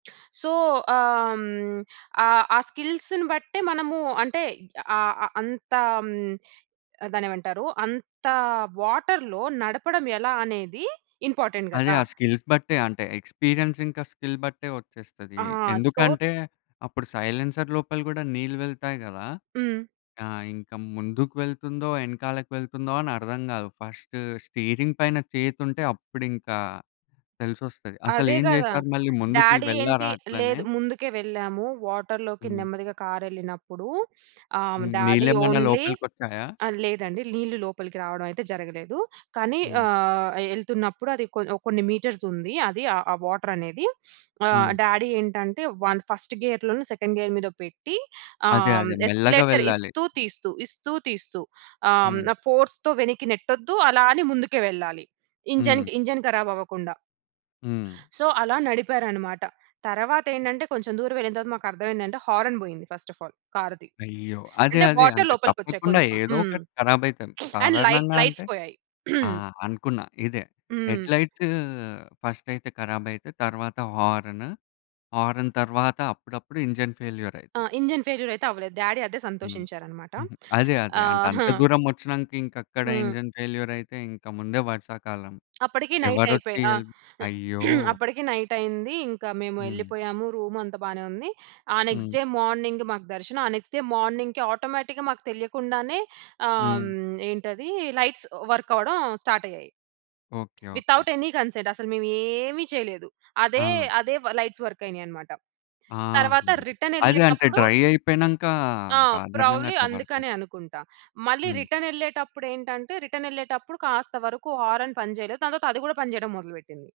So, ఆహ్, హ్మ్. ఆహ్, ఆ స్కిల్స్‌ని బట్టే మనము అంటే ఆహ్, అ అంతా దాన్నేమంటారు? అంత వాటర్‌లో నడపడం ఎలా అనేది ఇంపార్టెంట్ అదే! కదా! ఆ స్కిల్స్ బట్టే అంటే, ఎక్స్పీరియన్స్ ఇంకా స్కిల్ బట్టే వచ్చేస్తది. ఆ! సో ఎందుకంటే అప్పుడు సైలెన్సర్ లోపల కూడా, నీళ్ళు వెళ్తాయి కదా! హ్మ్. ఆ! ఇంకా ముందుకు వెళ్తుందో, వెనకాలకి వెళ్తుందో అని అర్థం కాదు. ఫస్ట్ స్టీరింగ్ పైన చేతుంటే, అప్పుడింకా తెలిసొస్తది. అదే అసలేం కదా! చేశారు? మళ్ళీ ముందుకి డాడి ఏంటి వెళ్ళారా? అట్లనే. లేదు ముందుకే వెళ్ళాము. వాటర్‌లోకి హ్మ్. నెమ్మదిగా కారె‌ళ్ళినప్పుడు ఆహ్, డాడీ నీళ్ళేమన్నా ఓన్లీ లోపలికి వచ్చాయా? ఆహ్, లేదండి నీళ్లు లోపలికి రావడమయితే జరగలేదు. కానీ హ్మ్. ఆహ్, ఎళ్తున్నప్పుడు అది కొ ఓ కొన్ని మీటర్స్ ఉంది. అది ఆ వాటరనేది. ఆహ్, హ్మ్. డాడీ ఏంటంటే, వన్ ఫస్ట్ గెయర్‌లో‌నో సెకండ్ గెయర్ మీదో పెట్టి, ఆహ్, అదే, హ్మ్, అదే మెల్లగా ఎస్కలేటర్ వెళ్ళాలి. ఇస్తూ తీస్తూ, ఇస్తూ తీస్తూ ఆహ్, హ్మ్, హ్మ్. ఫోర్స్‌తో వెనక్కి నెట్టొద్దు. అలా అని ముందుకు వెళ్ళాలి. ఇంజన్, హ్మ్. ఇంజన్ కరాబ్ అవ్వకుండా. హ్మ్. సో అలా నడిపారన్నమాట. తరువాత ఏంటంటే, కొంచెం దూరం వెళ్ళిన తరువాత మాకర్థమేంటంటే హార్న్ పోయింది. ఫస్ట్ ఆఫ్ ఆల్ కారుది. అయ్యో! అదే, అంటే అదే వాటర్ అంటే లోపలికి వచ్చాయి తప్పకుండా కొంచెం. ఏదో హ్మ్. ఒకటి కరాబయితది. అండ్ లైట్ సాధారణంగా లైట్స్ అంటే పోయాయి. ఆ! అనుకున్నా ఇదే హ్మ్. హెడ్‌లైట్స్ ఫస్టయితే కరాబయితయి. తరువాత హారన్. హారన్ తరువాత అప్పుడప్పుడు ఇంజన్ ఆ! ఫెయిల్యూర‌యితది. ఇంజన్ ఫెయిల్యూర్ అయితే అవ్వలేదు. డాడీ అదే హ్మ్. సంతోషించారన్నమాట. అదే, అదే ఆ! అంటే అంత హ్మ్. దూరం వచ్చినంక ఇంకక్కడ హ్మ్. ఇంజన్ ఫెయిల్యూరయితే, ఇంక ముందే వర్షాకాలం అప్పటికి నైట్ అయిపో ఎవరొచ్చి ఆ! హెల్ప్ అయ్యో! అప్పటికి నైట్ అయింది. ఇంకా మేము హ్మ్. వెళ్ళిపోయాము. రూమంతా బానే ఉంది. ఆ నెక్స్ట్ హ్మ్. డే మార్నింగ్ మాకు దర్శనం, ఆ నెక్స్ట్ డే మార్నింగ్‌కి ఆటోమేటిక్‌గా మాకు తెలియకుండానే ఆహ్, హ్మ్. హ్మ్. ఏంటది? లైట్స్ వర్క్ అవ్వడం స్టార్ట్ అయ్యాయి. Okay. Okay. Without any consent. అసలు మేమేమి చేయలేదు. అదే, ఆ! అదే లైట్స్ వర్క్ అయినాయన్నమాట. ఆ! తరువాత రిటర్న్ అదే అంటే, వెళ్ళేటప్పుడు డ్రై అయిపోయినంక ఆ! సాధారణంగా ప్రాబబ్లీ అట్లా వర్కయితది. అందుకనే అనుకుంటా. మళ్ళీ హ్మ్. రిటర్న్ వెళ్ళేటప్పుడు ఏంటంటే, రిటర్న్ వెళ్ళేటప్పుడు కాస్త వరకు హారన్ పని చేయలేదు. దాని తర్వాత అది కూడా పని చేయడం మొదలుపెట్టింది.